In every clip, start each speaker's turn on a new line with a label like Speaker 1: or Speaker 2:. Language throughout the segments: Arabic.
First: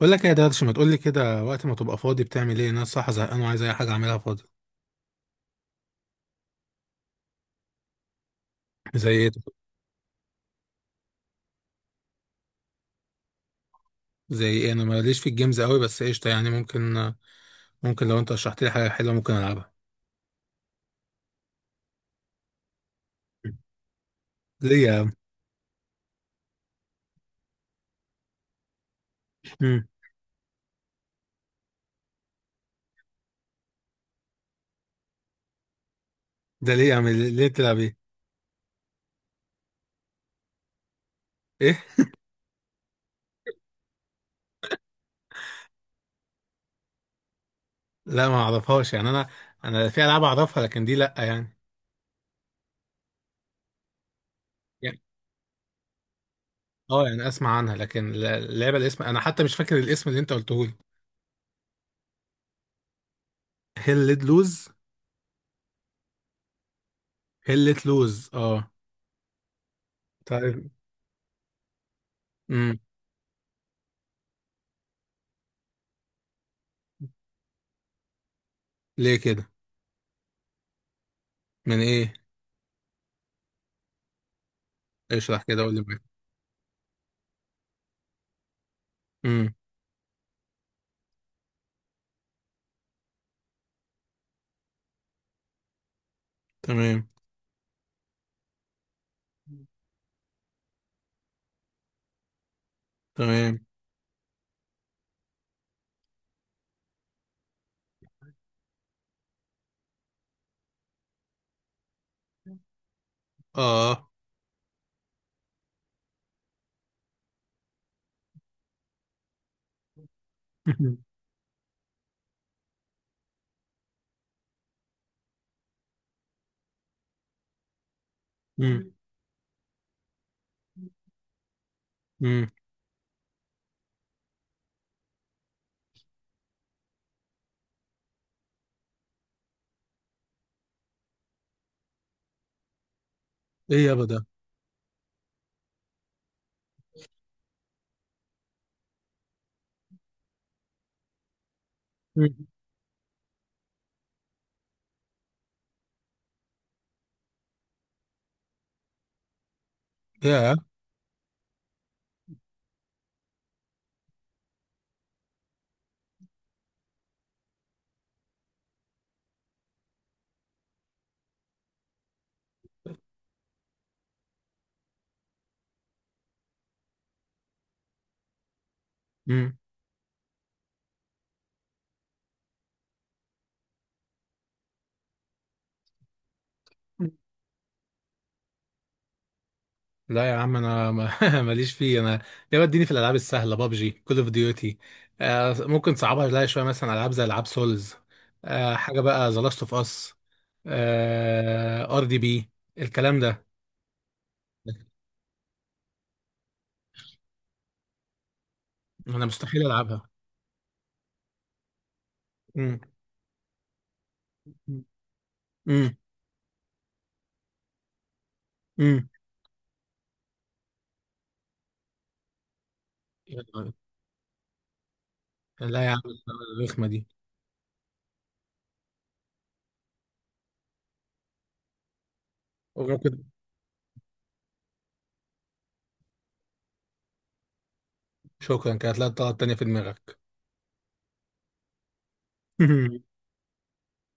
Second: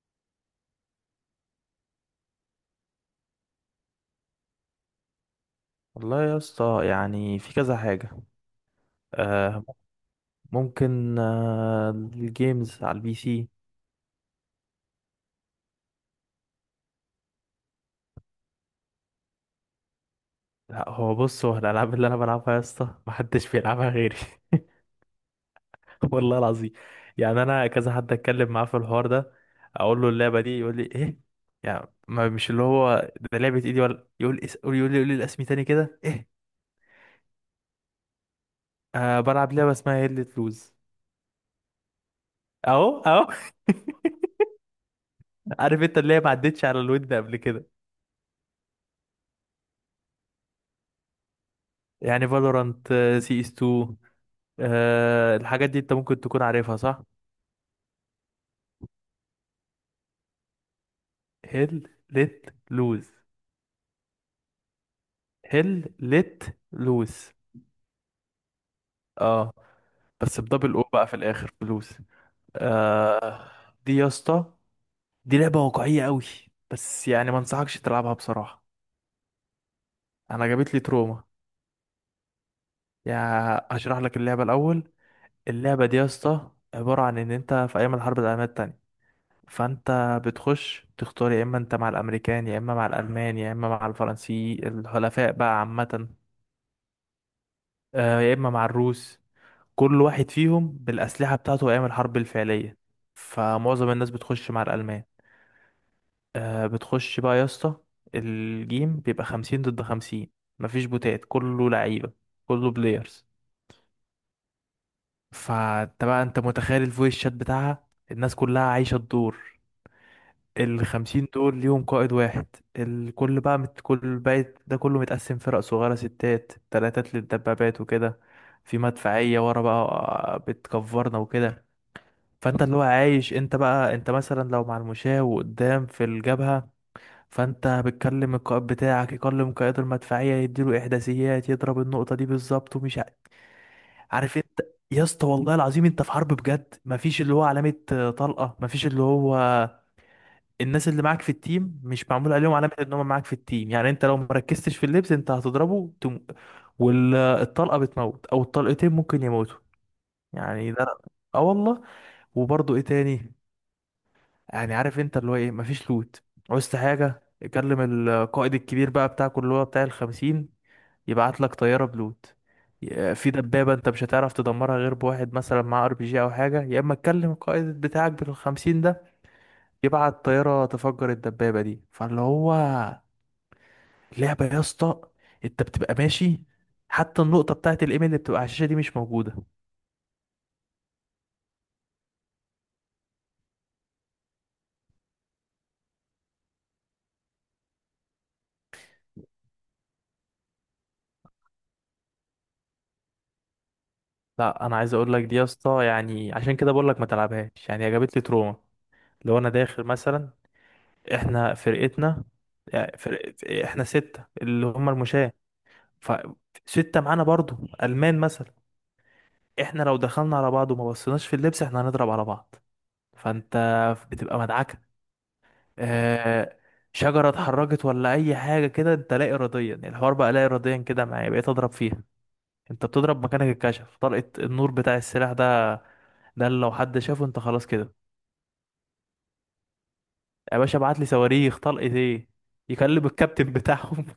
Speaker 1: بقول لك إيه يا درش، ما تقول لي كده، وقت ما تبقى فاضي بتعمل ايه؟ انا الصراحه زهقان وعايز اي حاجه اعملها فاضي.
Speaker 2: والله يا اسطى يعني في كذا حاجة.
Speaker 1: زي ايه؟
Speaker 2: آه ممكن، الجيمز على البي سي.
Speaker 1: زي ايه؟ انا ماليش في الجيمز قوي بس قشطه، يعني ممكن لو انت شرحت لي حاجه حلوه ممكن العبها.
Speaker 2: لا، هو الألعاب اللي أنا بلعبها يا اسطى محدش بيلعبها غيري.
Speaker 1: ليه يا عم؟
Speaker 2: والله العظيم. يعني أنا كذا حد أتكلم معاه في الحوار ده،
Speaker 1: مم.
Speaker 2: أقول له اللعبة دي يقول لي إيه؟ يعني ما مش اللي هو ده لعبة إيدي، ولا يقول يقول لي الأسمي تاني كده إيه.
Speaker 1: ده ليه يا عم؟ ليه تلعب ايه؟
Speaker 2: بلعب لعبة اسمها هيلة لوز.
Speaker 1: ايه؟
Speaker 2: أهو أهو. عارف أنت، اللي هي ما عدتش على الود قبل كده.
Speaker 1: لا ما اعرفهاش يعني انا في العاب اعرفها لكن دي لا يعني.
Speaker 2: يعني فالورانت، CS2،
Speaker 1: يعني
Speaker 2: الحاجات دي انت ممكن تكون عارفها، صح؟
Speaker 1: اه يعني اسمع عنها لكن اللعبه الاسم انا حتى مش فاكر الاسم اللي انت قلته لي.
Speaker 2: هيل ليت لوز.
Speaker 1: هيل ليت لوز؟
Speaker 2: هيل ليت لوز،
Speaker 1: هيل ليت لوز اه.
Speaker 2: اه. بس
Speaker 1: طيب.
Speaker 2: بدبل او بقى في الاخر فلوس.
Speaker 1: امم.
Speaker 2: آه دي يا اسطى، دي لعبة واقعية قوي، بس يعني ما انصحكش تلعبها بصراحة.
Speaker 1: ليه كده؟
Speaker 2: انا جابت لي تروما.
Speaker 1: من ايه؟
Speaker 2: يعني هشرح لك اللعبة الاول.
Speaker 1: اشرح كده قول
Speaker 2: اللعبة دي يا اسطى عبارة عن ان انت في ايام الحرب العالمية التانية.
Speaker 1: لي.
Speaker 2: فانت بتخش تختار، يا اما انت مع الامريكان، يا اما مع الالمان، يا اما مع الفرنسي، الحلفاء بقى عامة.
Speaker 1: تمام.
Speaker 2: يا اما مع الروس. كل واحد فيهم بالاسلحه بتاعته ايام الحرب الفعليه.
Speaker 1: تمام.
Speaker 2: فمعظم الناس بتخش مع الالمان. بتخش بقى يا اسطى، الجيم بيبقى خمسين ضد خمسين. مفيش بوتات، كله لعيبه، كله بلايرز.
Speaker 1: اه.
Speaker 2: فانت بقى انت متخيل الفويس شات بتاعها، الناس كلها عايشه الدور. الخمسين دول ليهم قائد واحد. كل بقى ده كله متقسم فرق صغيرة، ستات تلاتات للدبابات وكده. في
Speaker 1: امم.
Speaker 2: مدفعية ورا بقى، بتكفرنا وكده.
Speaker 1: امم.
Speaker 2: فانت اللي هو عايش، انت بقى انت مثلا لو مع المشاة وقدام في الجبهة، فانت بتكلم القائد بتاعك يكلم قائد المدفعية، يديله احداثيات، يضرب النقطة دي بالظبط،
Speaker 1: ايه يابا ده؟
Speaker 2: عارف انت. يا اسطى والله العظيم، انت في حرب بجد، مفيش اللي هو علامة، طلقة، مفيش اللي هو الناس اللي معاك في التيم مش معمول
Speaker 1: مم.
Speaker 2: عليهم علامة ان هم معاك في التيم، يعني انت لو مركزتش في اللبس انت هتضربه والطلقة بتموت او الطلقتين ممكن يموتوا.
Speaker 1: يا.
Speaker 2: يعني ده، اه والله. وبرضه ايه تاني؟ يعني عارف انت اللي هو ايه، مفيش لوت. عوزت حاجة يكلم القائد الكبير بقى بتاعك اللي هو بتاع الخمسين، يبعت لك طيارة بلوت. في دبابة انت مش هتعرف تدمرها غير بواحد مثلا معاه ار بي جي او حاجة، يا اما تكلم القائد بتاعك بالخمسين ده
Speaker 1: امم.
Speaker 2: يبعت طيارة تفجر الدبابة دي، فاللي هو لعبة يا اسطى. انت بتبقى ماشي، حتى النقطة بتاعت الايميل اللي بتبقى على الشاشة دي مش موجودة.
Speaker 1: لا يا عم انا ما- ماليش فيه انا. يابا اديني في الالعاب السهله، بابجي، كول اوف ديوتي. آه ممكن صعبها لها شويه، مثلا العاب زي العاب سولز. آه حاجه بقى ذا لاست اوف اس، ار دي بي، الكلام ده.
Speaker 2: لا، انا عايز اقول لك، دي يا اسطى يعني عشان كده بقول لك ما تلعبهاش، يعني هي جابت لي تروما.
Speaker 1: انا
Speaker 2: لو انا
Speaker 1: مستحيل
Speaker 2: داخل
Speaker 1: العبها.
Speaker 2: مثلا، احنا فرقتنا،
Speaker 1: امم.
Speaker 2: يعني فرق... احنا ستة اللي هم المشاة،
Speaker 1: امم.
Speaker 2: فستة معانا برضو، ألمان مثلا.
Speaker 1: امم.
Speaker 2: احنا لو دخلنا على بعض وما بصيناش في اللبس احنا هنضرب على بعض، فانت بتبقى مدعكة.
Speaker 1: لا يا عم
Speaker 2: اه...
Speaker 1: الرخمه دي.
Speaker 2: شجرة اتحركت ولا أي حاجة كده، انت لا إراديا، الحوار بقى لا إراديا كده، معايا بقيت أضرب فيها. انت بتضرب
Speaker 1: وممكن.
Speaker 2: مكانك، الكشف، طلقة النور بتاع السلاح ده، ده اللي لو حد شافه انت خلاص كده.
Speaker 1: شكرا، كانت لا طلعت تانية في دماغك.
Speaker 2: يا باشا ابعت لي صواريخ، طلقة ايه. يكلم الكابتن بتاعهم،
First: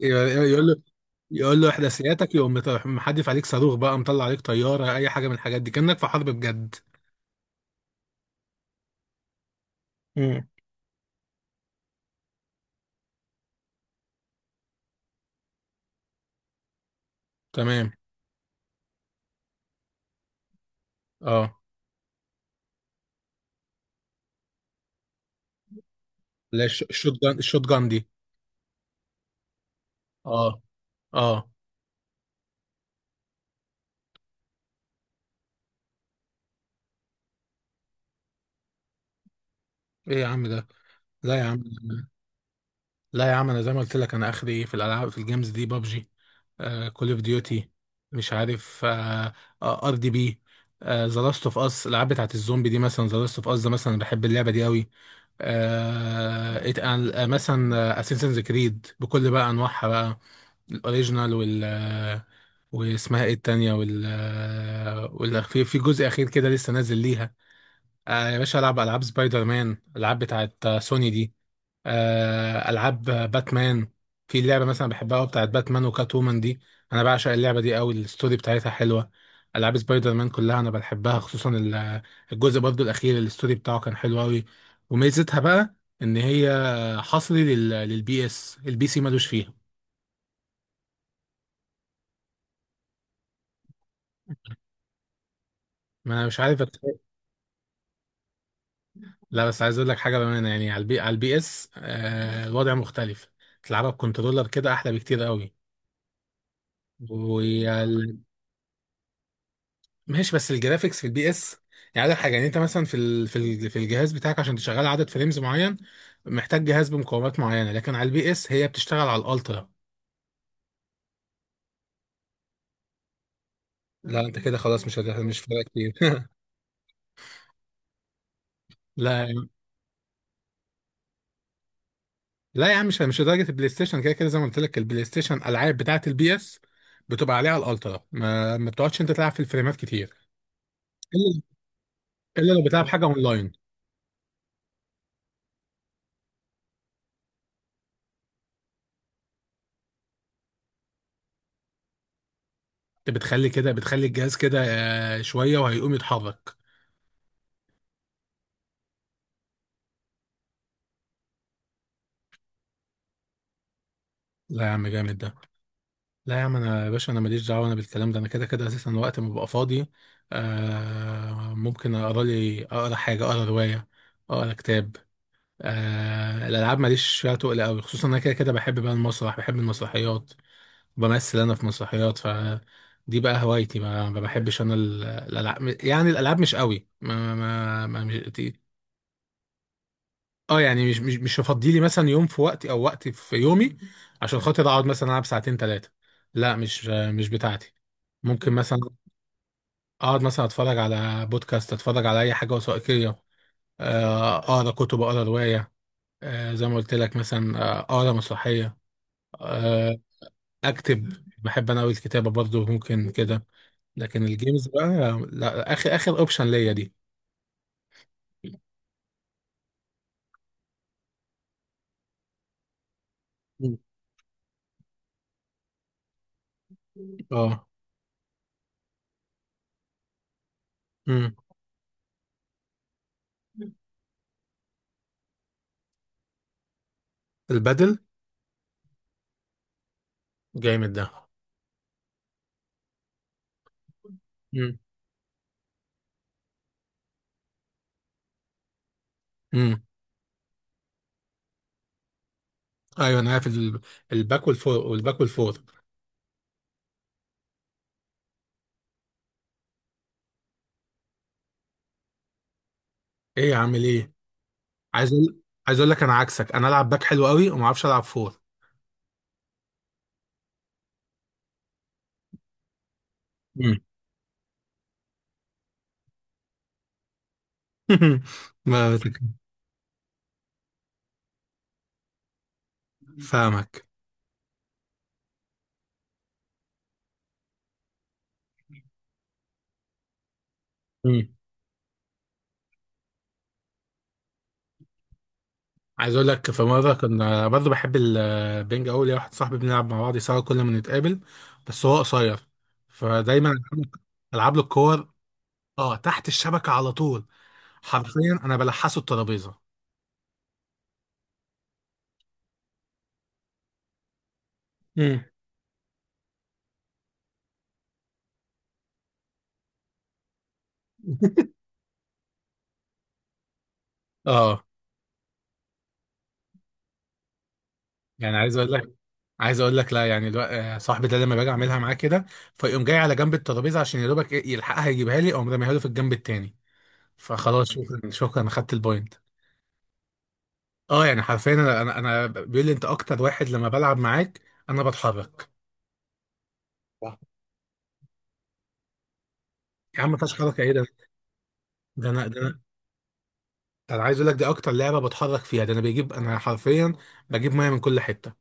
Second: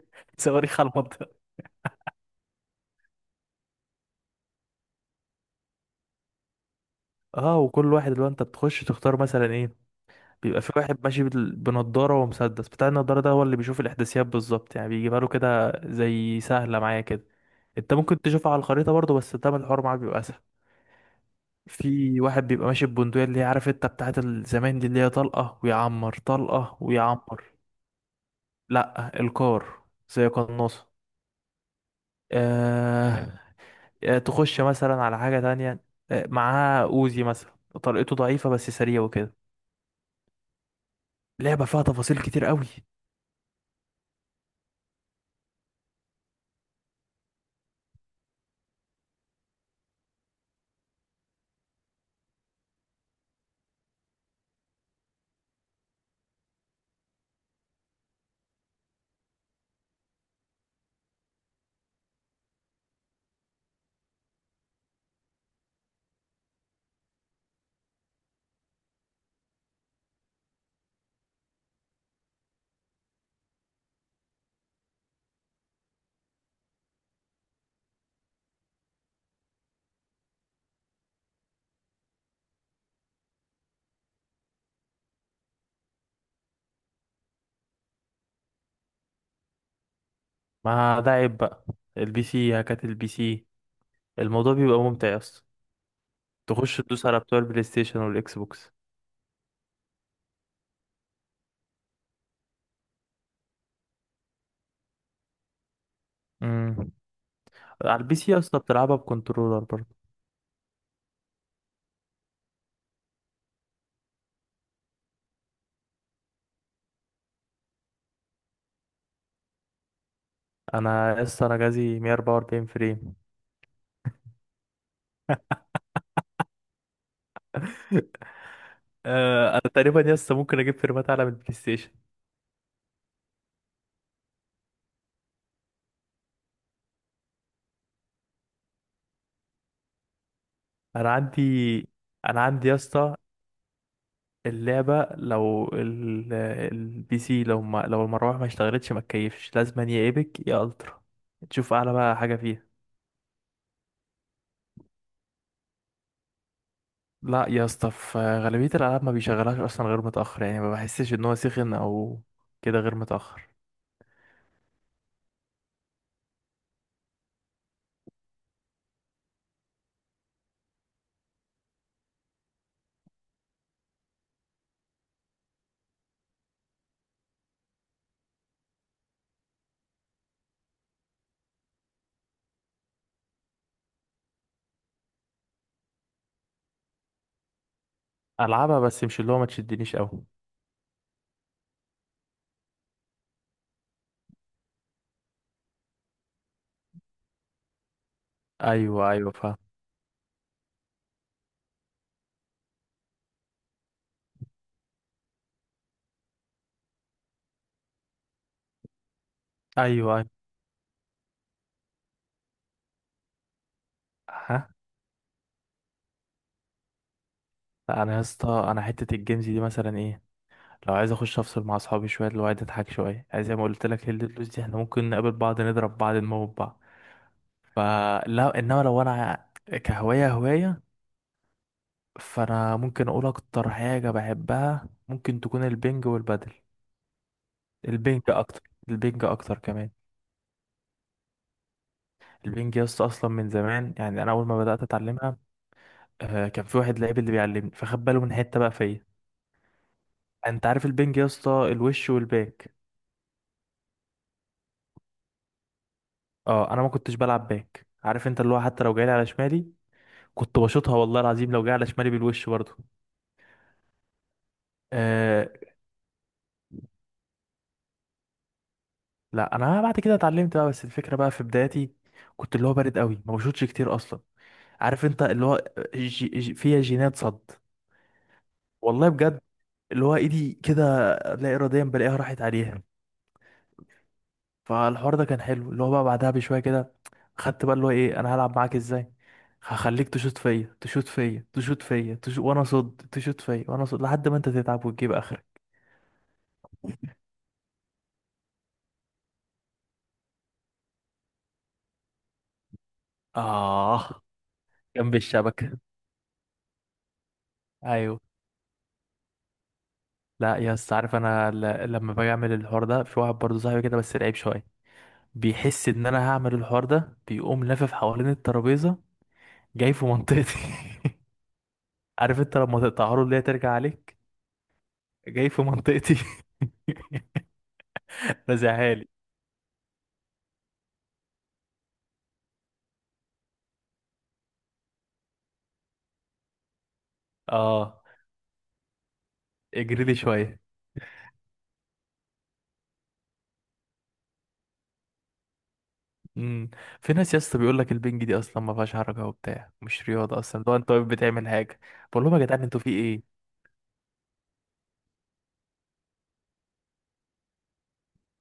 Speaker 1: يقول، يقول له.
Speaker 2: صواريخ على المنطقة.
Speaker 1: يقول له احداثياتك يقوم محدف عليك صاروخ بقى، مطلع عليك طياره، اي حاجه من الحاجات دي، كانك في حرب بجد.
Speaker 2: اه، وكل واحد اللي هو انت بتخش تختار مثلا ايه،
Speaker 1: امم.
Speaker 2: بيبقى في واحد ماشي بنضاره ومسدس، بتاع النضاره ده هو اللي بيشوف الاحداثيات بالظبط، يعني بيجيبها له كده زي سهله معايا كده.
Speaker 1: تمام.
Speaker 2: انت ممكن تشوفها على الخريطه برضه، بس ده الحوار معاك بيبقى اسهل.
Speaker 1: اه.
Speaker 2: في واحد بيبقى ماشي ببندقيه، اللي هي عارف انت بتاعت الزمان دي، اللي هي طلقه ويعمر
Speaker 1: لا
Speaker 2: طلقه
Speaker 1: الشوت جان،
Speaker 2: ويعمر.
Speaker 1: الشوت جان دي.
Speaker 2: لا الكار زي
Speaker 1: اه.
Speaker 2: قناصه.
Speaker 1: اه.
Speaker 2: آه تخش مثلا على حاجه تانية، معاه اوزي مثلا، طلقته ضعيفه بس سريع وكده.
Speaker 1: ايه يا عم ده. لا يا عم.
Speaker 2: لعبه فيها تفاصيل كتير قوي.
Speaker 1: لا يا عم انا زي ما قلت لك انا اخري ايه في الالعاب في الجيمز دي بابجي، كول اوف ديوتي، مش عارف، ار دي بي، ذا لاست اوف اس، الالعاب بتاعت الزومبي دي مثلا. ذا لاست اوف اس ده مثلا بحب اللعبه دي قوي. آه إت- مثلا اساسنز كريد بكل بقى انواعها بقى الاوريجينال، وال، واسمها ايه التانية، وال، وال في في جزء اخير كده لسه نازل ليها. آه يا باشا العب العاب سبايدر مان، العاب بتاعت سوني دي، آه العاب باتمان. في لعبة مثلا بحبها قوي بتاعت باتمان وكات وومن دي، انا بعشق اللعبة دي قوي، الستوري بتاعتها حلوة. العاب سبايدر مان كلها انا بحبها، خصوصا الجزء برضو الاخير الستوري بتاعه كان حلو قوي. وميزتها بقى ان هي حصري للبي اس، البي سي ملوش فيها.
Speaker 2: ما ده عيب بقى. البي سي هكات البي سي، الموضوع بيبقى ممتع يا اسطى،
Speaker 1: ما انا مش عارف.
Speaker 2: تخش تدوس على بتوع البلاي ستيشن والاكس بوكس.
Speaker 1: لا بس عايز اقول لك حاجه بامانه، يعني على البي، على البي اس، آه الوضع مختلف. تلعبها بكنترولر كده احلى بكتير قوي.
Speaker 2: امم على البي
Speaker 1: وال...
Speaker 2: سي يا اسطى بتلعبها بكنترولر برضه.
Speaker 1: ماشي بس الجرافيكس في البي اس يعني، عندك حاجه يعني انت مثلا في الجهاز بتاعك عشان تشغل عدد فريمز معين محتاج جهاز بمقاومات معينه، لكن على البي اس هي بتشتغل على الالترا.
Speaker 2: انا يا اسطى جهازي 144 فريم.
Speaker 1: لا انت كده خلاص مش فارقه كتير. لا.
Speaker 2: انا تقريبا يا اسطى ممكن اجيب فريمات اعلى من البلاي ستيشن.
Speaker 1: لا يا عم مش لدرجه البلاي ستيشن، كده كده زي ما قلت لك البلاي ستيشن الالعاب بتاعت البي اس بتبقى عليها الالترا، ما بتقعدش انت تلعب في الفريمات كتير
Speaker 2: انا عندي انا
Speaker 1: الا لو
Speaker 2: عندي يا
Speaker 1: بتلعب حاجه
Speaker 2: اسطى،
Speaker 1: اونلاين.
Speaker 2: اللعبه لو البي سي لو ما... لو المروحه ما اشتغلتش ما تكيفش، لازم يا ايبك يا الترا، تشوف اعلى بقى حاجه فيها.
Speaker 1: انت بتخلي كده بتخلي الجهاز كده، شويه وهيقوم يتحرك.
Speaker 2: لا يا اسطى في غالبية الألعاب ما بيشغلهاش أصلا غير متأخر، يعني ما بحسش إن هو سخن أو كده غير متأخر.
Speaker 1: لا يا عم جامد ده. لا يا عم انا يا باشا انا ماليش دعوه انا بالكلام ده، انا كده كده اساسا وقت ما ببقى فاضي آه ممكن اقرا لي، اقرا حاجه، اقرا روايه، اقرا كتاب. آه الالعاب ماليش فيها تقل قوي، خصوصا انا كده كده بحب بقى المسرح، بحب المسرحيات، بمثل انا في مسرحيات ف دي بقى هوايتي. ما بحبش انا الالعاب يعني الالعاب مش قوي
Speaker 2: ألعبها بس مش اللي هو ما تشدنيش أوي.
Speaker 1: اه يعني مش هفضي لي مثلا يوم في وقتي او وقت في يومي عشان خاطر اقعد مثلا العب ساعتين ثلاثه. لا مش بتاعتي. ممكن مثلا
Speaker 2: أيوه أيوه فاهم.
Speaker 1: اقعد مثلا اتفرج على بودكاست، اتفرج على اي حاجه وثائقيه، اقرا كتب، اقرا روايه، زي ما قلت لك مثلا، اقرا مسرحيه،
Speaker 2: أيوه
Speaker 1: آه،
Speaker 2: أيوه.
Speaker 1: اكتب بحب انا قوي الكتابه برضو ممكن كده. لكن الجيمز
Speaker 2: ها.
Speaker 1: بقى لا، اخر اخر اوبشن ليا دي.
Speaker 2: لا أنا يا اسطى، أنا حتة الجيمز دي مثلا إيه، لو عايز أخش أفصل مع أصحابي شوية اللي هو عايز أضحك شوية، عايز زي ما
Speaker 1: مم.
Speaker 2: قلت لك، هي الفلوس دي إحنا ممكن نقابل بعض نضرب بعض نموت بعض.
Speaker 1: اه.
Speaker 2: فلا، إنما لو أنا كهواية، هواية،
Speaker 1: امم.
Speaker 2: فأنا ممكن أقول أكتر حاجة بحبها ممكن تكون البنج والبادل.
Speaker 1: البدل.
Speaker 2: البنج اكتر. البنج اكتر كمان.
Speaker 1: جامد ده.
Speaker 2: البنج يا اسطى اصلا من زمان، يعني انا اول ما بدات اتعلمها، كان في واحد لعيب اللي بيعلمني فخد باله من حته بقى فيا.
Speaker 1: امم.
Speaker 2: انت عارف البنج يا اسطى، الوش والباك.
Speaker 1: ايوه انا عارف الباك والفور، والباك والفور.
Speaker 2: اه انا ما كنتش بلعب باك، عارف انت اللي هو حتى لو جاي على شمالي كنت بشوطها، والله العظيم لو جاي على شمالي بالوش برضه.
Speaker 1: ايه يا عم ايه. عايز اقول
Speaker 2: آه.
Speaker 1: عايز اقول لك انا عكسك انا العب باك حلو قوي وما اعرفش العب فور.
Speaker 2: لا انا بعد كده اتعلمت بقى، بس الفكره بقى في بدايتي كنت اللي هو بارد قوي ما بشوطش
Speaker 1: مم.
Speaker 2: كتير اصلا. عارف انت اللي هو جي جي فيها جينات صد.
Speaker 1: ما.
Speaker 2: والله بجد. اللي هو ايدي كده، لا اراديا بلاقيها راحت عليها.
Speaker 1: فاهمك.
Speaker 2: فالحوار ده كان حلو، اللي هو بقى بعدها بشويه كده، خدت بقى اللي هو ايه، انا هلعب معاك ازاي، هخليك تشوط فيا تشوط
Speaker 1: مم.
Speaker 2: فيا تشوط فيا تشوط وانا صد تشوط فيا وانا صد لحد ما انت تتعب وتجيب اخرك.
Speaker 1: عايز اقول لك في مره كنا برضه بحب البنج قوي، ليا واحد صاحبي بنلعب مع بعض سوا كل ما نتقابل، بس هو قصير فدايما العب له،
Speaker 2: اه،
Speaker 1: ألعب له الكور.
Speaker 2: جنب الشبكه.
Speaker 1: اه تحت الشبكه على طول،
Speaker 2: ايوه.
Speaker 1: حرفيا انا بلحسه الترابيزه.
Speaker 2: لا يا اسطى، عارف انا لما باجي اعمل الحوار ده في واحد برضه صاحبي كده بس لعيب شويه،
Speaker 1: مم.
Speaker 2: بيحس ان انا هعمل الحوار ده بيقوم لافف حوالين الترابيزه، جاي في منطقتي. عارف انت لما تقطعها له اللي هي ترجع عليك،
Speaker 1: اه
Speaker 2: جاي في منطقتي.
Speaker 1: يعني عايز اقول لك
Speaker 2: رازعها لي.
Speaker 1: عايز اقول لك لا يعني صاحبي ده لما باجي اعملها معاه كده فيقوم جاي على جنب الترابيزه عشان يا دوبك إيه يلحقها، يجيبها لي اقوم راميها له في الجنب التاني، فخلاص
Speaker 2: اه،
Speaker 1: شكرا شكرا انا خدت البوينت.
Speaker 2: اجري لي شويه.
Speaker 1: اه يعني حرفيا انا انا أنا بيقول لي انت اكتر واحد لما بلعب معاك انا بتحرك.
Speaker 2: امم. في
Speaker 1: صح.
Speaker 2: ناس يا اسطى بيقول لك البنج دي اصلا ما فيهاش حركه وبتاع،
Speaker 1: يا
Speaker 2: مش
Speaker 1: عم ما فيهاش
Speaker 2: رياضه اصلا،
Speaker 1: حركه،
Speaker 2: اللي
Speaker 1: ايه
Speaker 2: هو
Speaker 1: ده؟
Speaker 2: انت واقف بتعمل حاجه.
Speaker 1: ده
Speaker 2: بقول
Speaker 1: انا
Speaker 2: لهم يا
Speaker 1: ده انا
Speaker 2: جدعان انتوا في ايه.
Speaker 1: ده انا عايز اقول لك دي اكتر لعبه بتحرك فيها، ده انا بجيب انا حرفيا بجيب ميه من كل حته.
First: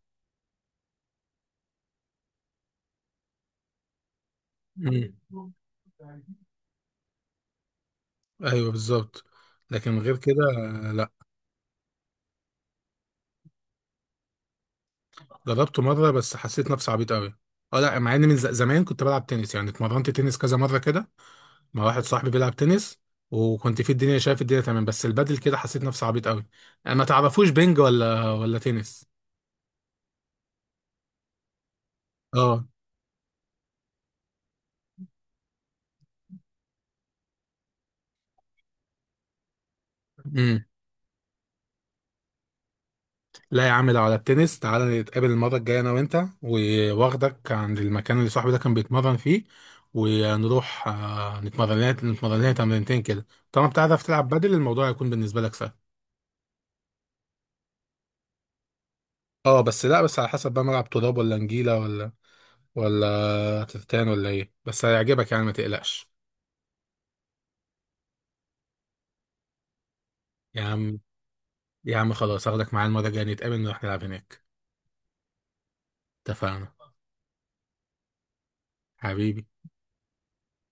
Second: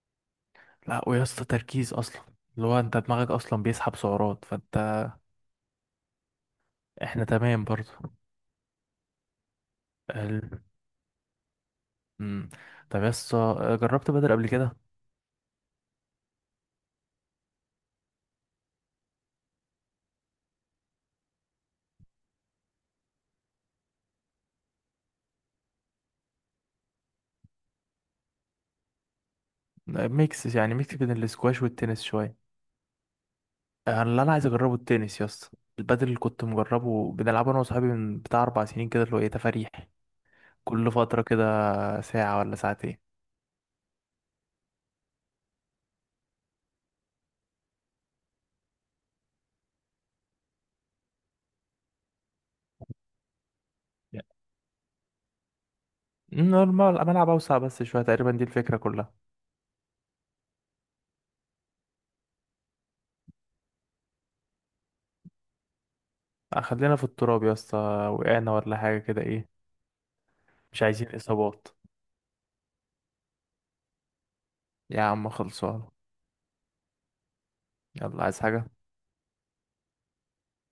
Speaker 2: لا ويا اسطى تركيز اصلا، اللي هو انت دماغك اصلا بيسحب سعرات، فانت
Speaker 1: مم.
Speaker 2: احنا تمام برضو.
Speaker 1: ايوه بالظبط. لكن غير كده
Speaker 2: ال...
Speaker 1: لا.
Speaker 2: امم. طب يا اسطى، جربت بدل قبل كده؟
Speaker 1: جربته مرة بس حسيت نفسي عبيط قوي. اه لا مع ان زمان كنت بلعب تنس يعني اتمرنت تنس كذا مرة كده مع واحد صاحبي بيلعب تنس، وكنت في الدنيا شايف الدنيا تمام، بس البدل كده حسيت نفسي عبيط قوي. ما تعرفوش بينج ولا تنس؟
Speaker 2: ميكس يعني بين الاسكواش والتنس شويه.
Speaker 1: اه.
Speaker 2: اللي انا عايز اجربه التنس يا اسطى، البدل اللي كنت مجربه بنلعبه انا وصحابي من بتاع 4 سنين كده، اللي هو ايه تفاريح،
Speaker 1: امم.
Speaker 2: كل فترة كده ساعة ولا ساعتين.
Speaker 1: لا يا عم لو على التنس تعالى نتقابل المرة الجاية انا وانت، واخدك عند المكان اللي صاحبي ده كان بيتمرن فيه ونروح، نتمرن لنا تمرينتين كده. طالما بتعرف تلعب بدل الموضوع هيكون بالنسبة لك سهل.
Speaker 2: نورمال، ملعب أوسع بس شوية، تقريبا دي الفكرة كلها.
Speaker 1: اه بس لا بس على حسب بقى ملعب تراب ولا نجيلة ولا تفتان ولا ايه، بس هيعجبك يعني ما تقلقش.
Speaker 2: خلينا في التراب يا اسطى، وقعنا ولا حاجة كده ايه،
Speaker 1: يا
Speaker 2: مش
Speaker 1: عم.
Speaker 2: عايزين إصابات.
Speaker 1: يا عم خلاص هاخدك معايا المرة الجاية نتقابل نروح نلعب هناك.
Speaker 2: يا عم خلصان.
Speaker 1: اتفقنا.
Speaker 2: يلا، عايز حاجة؟
Speaker 1: حبيبي.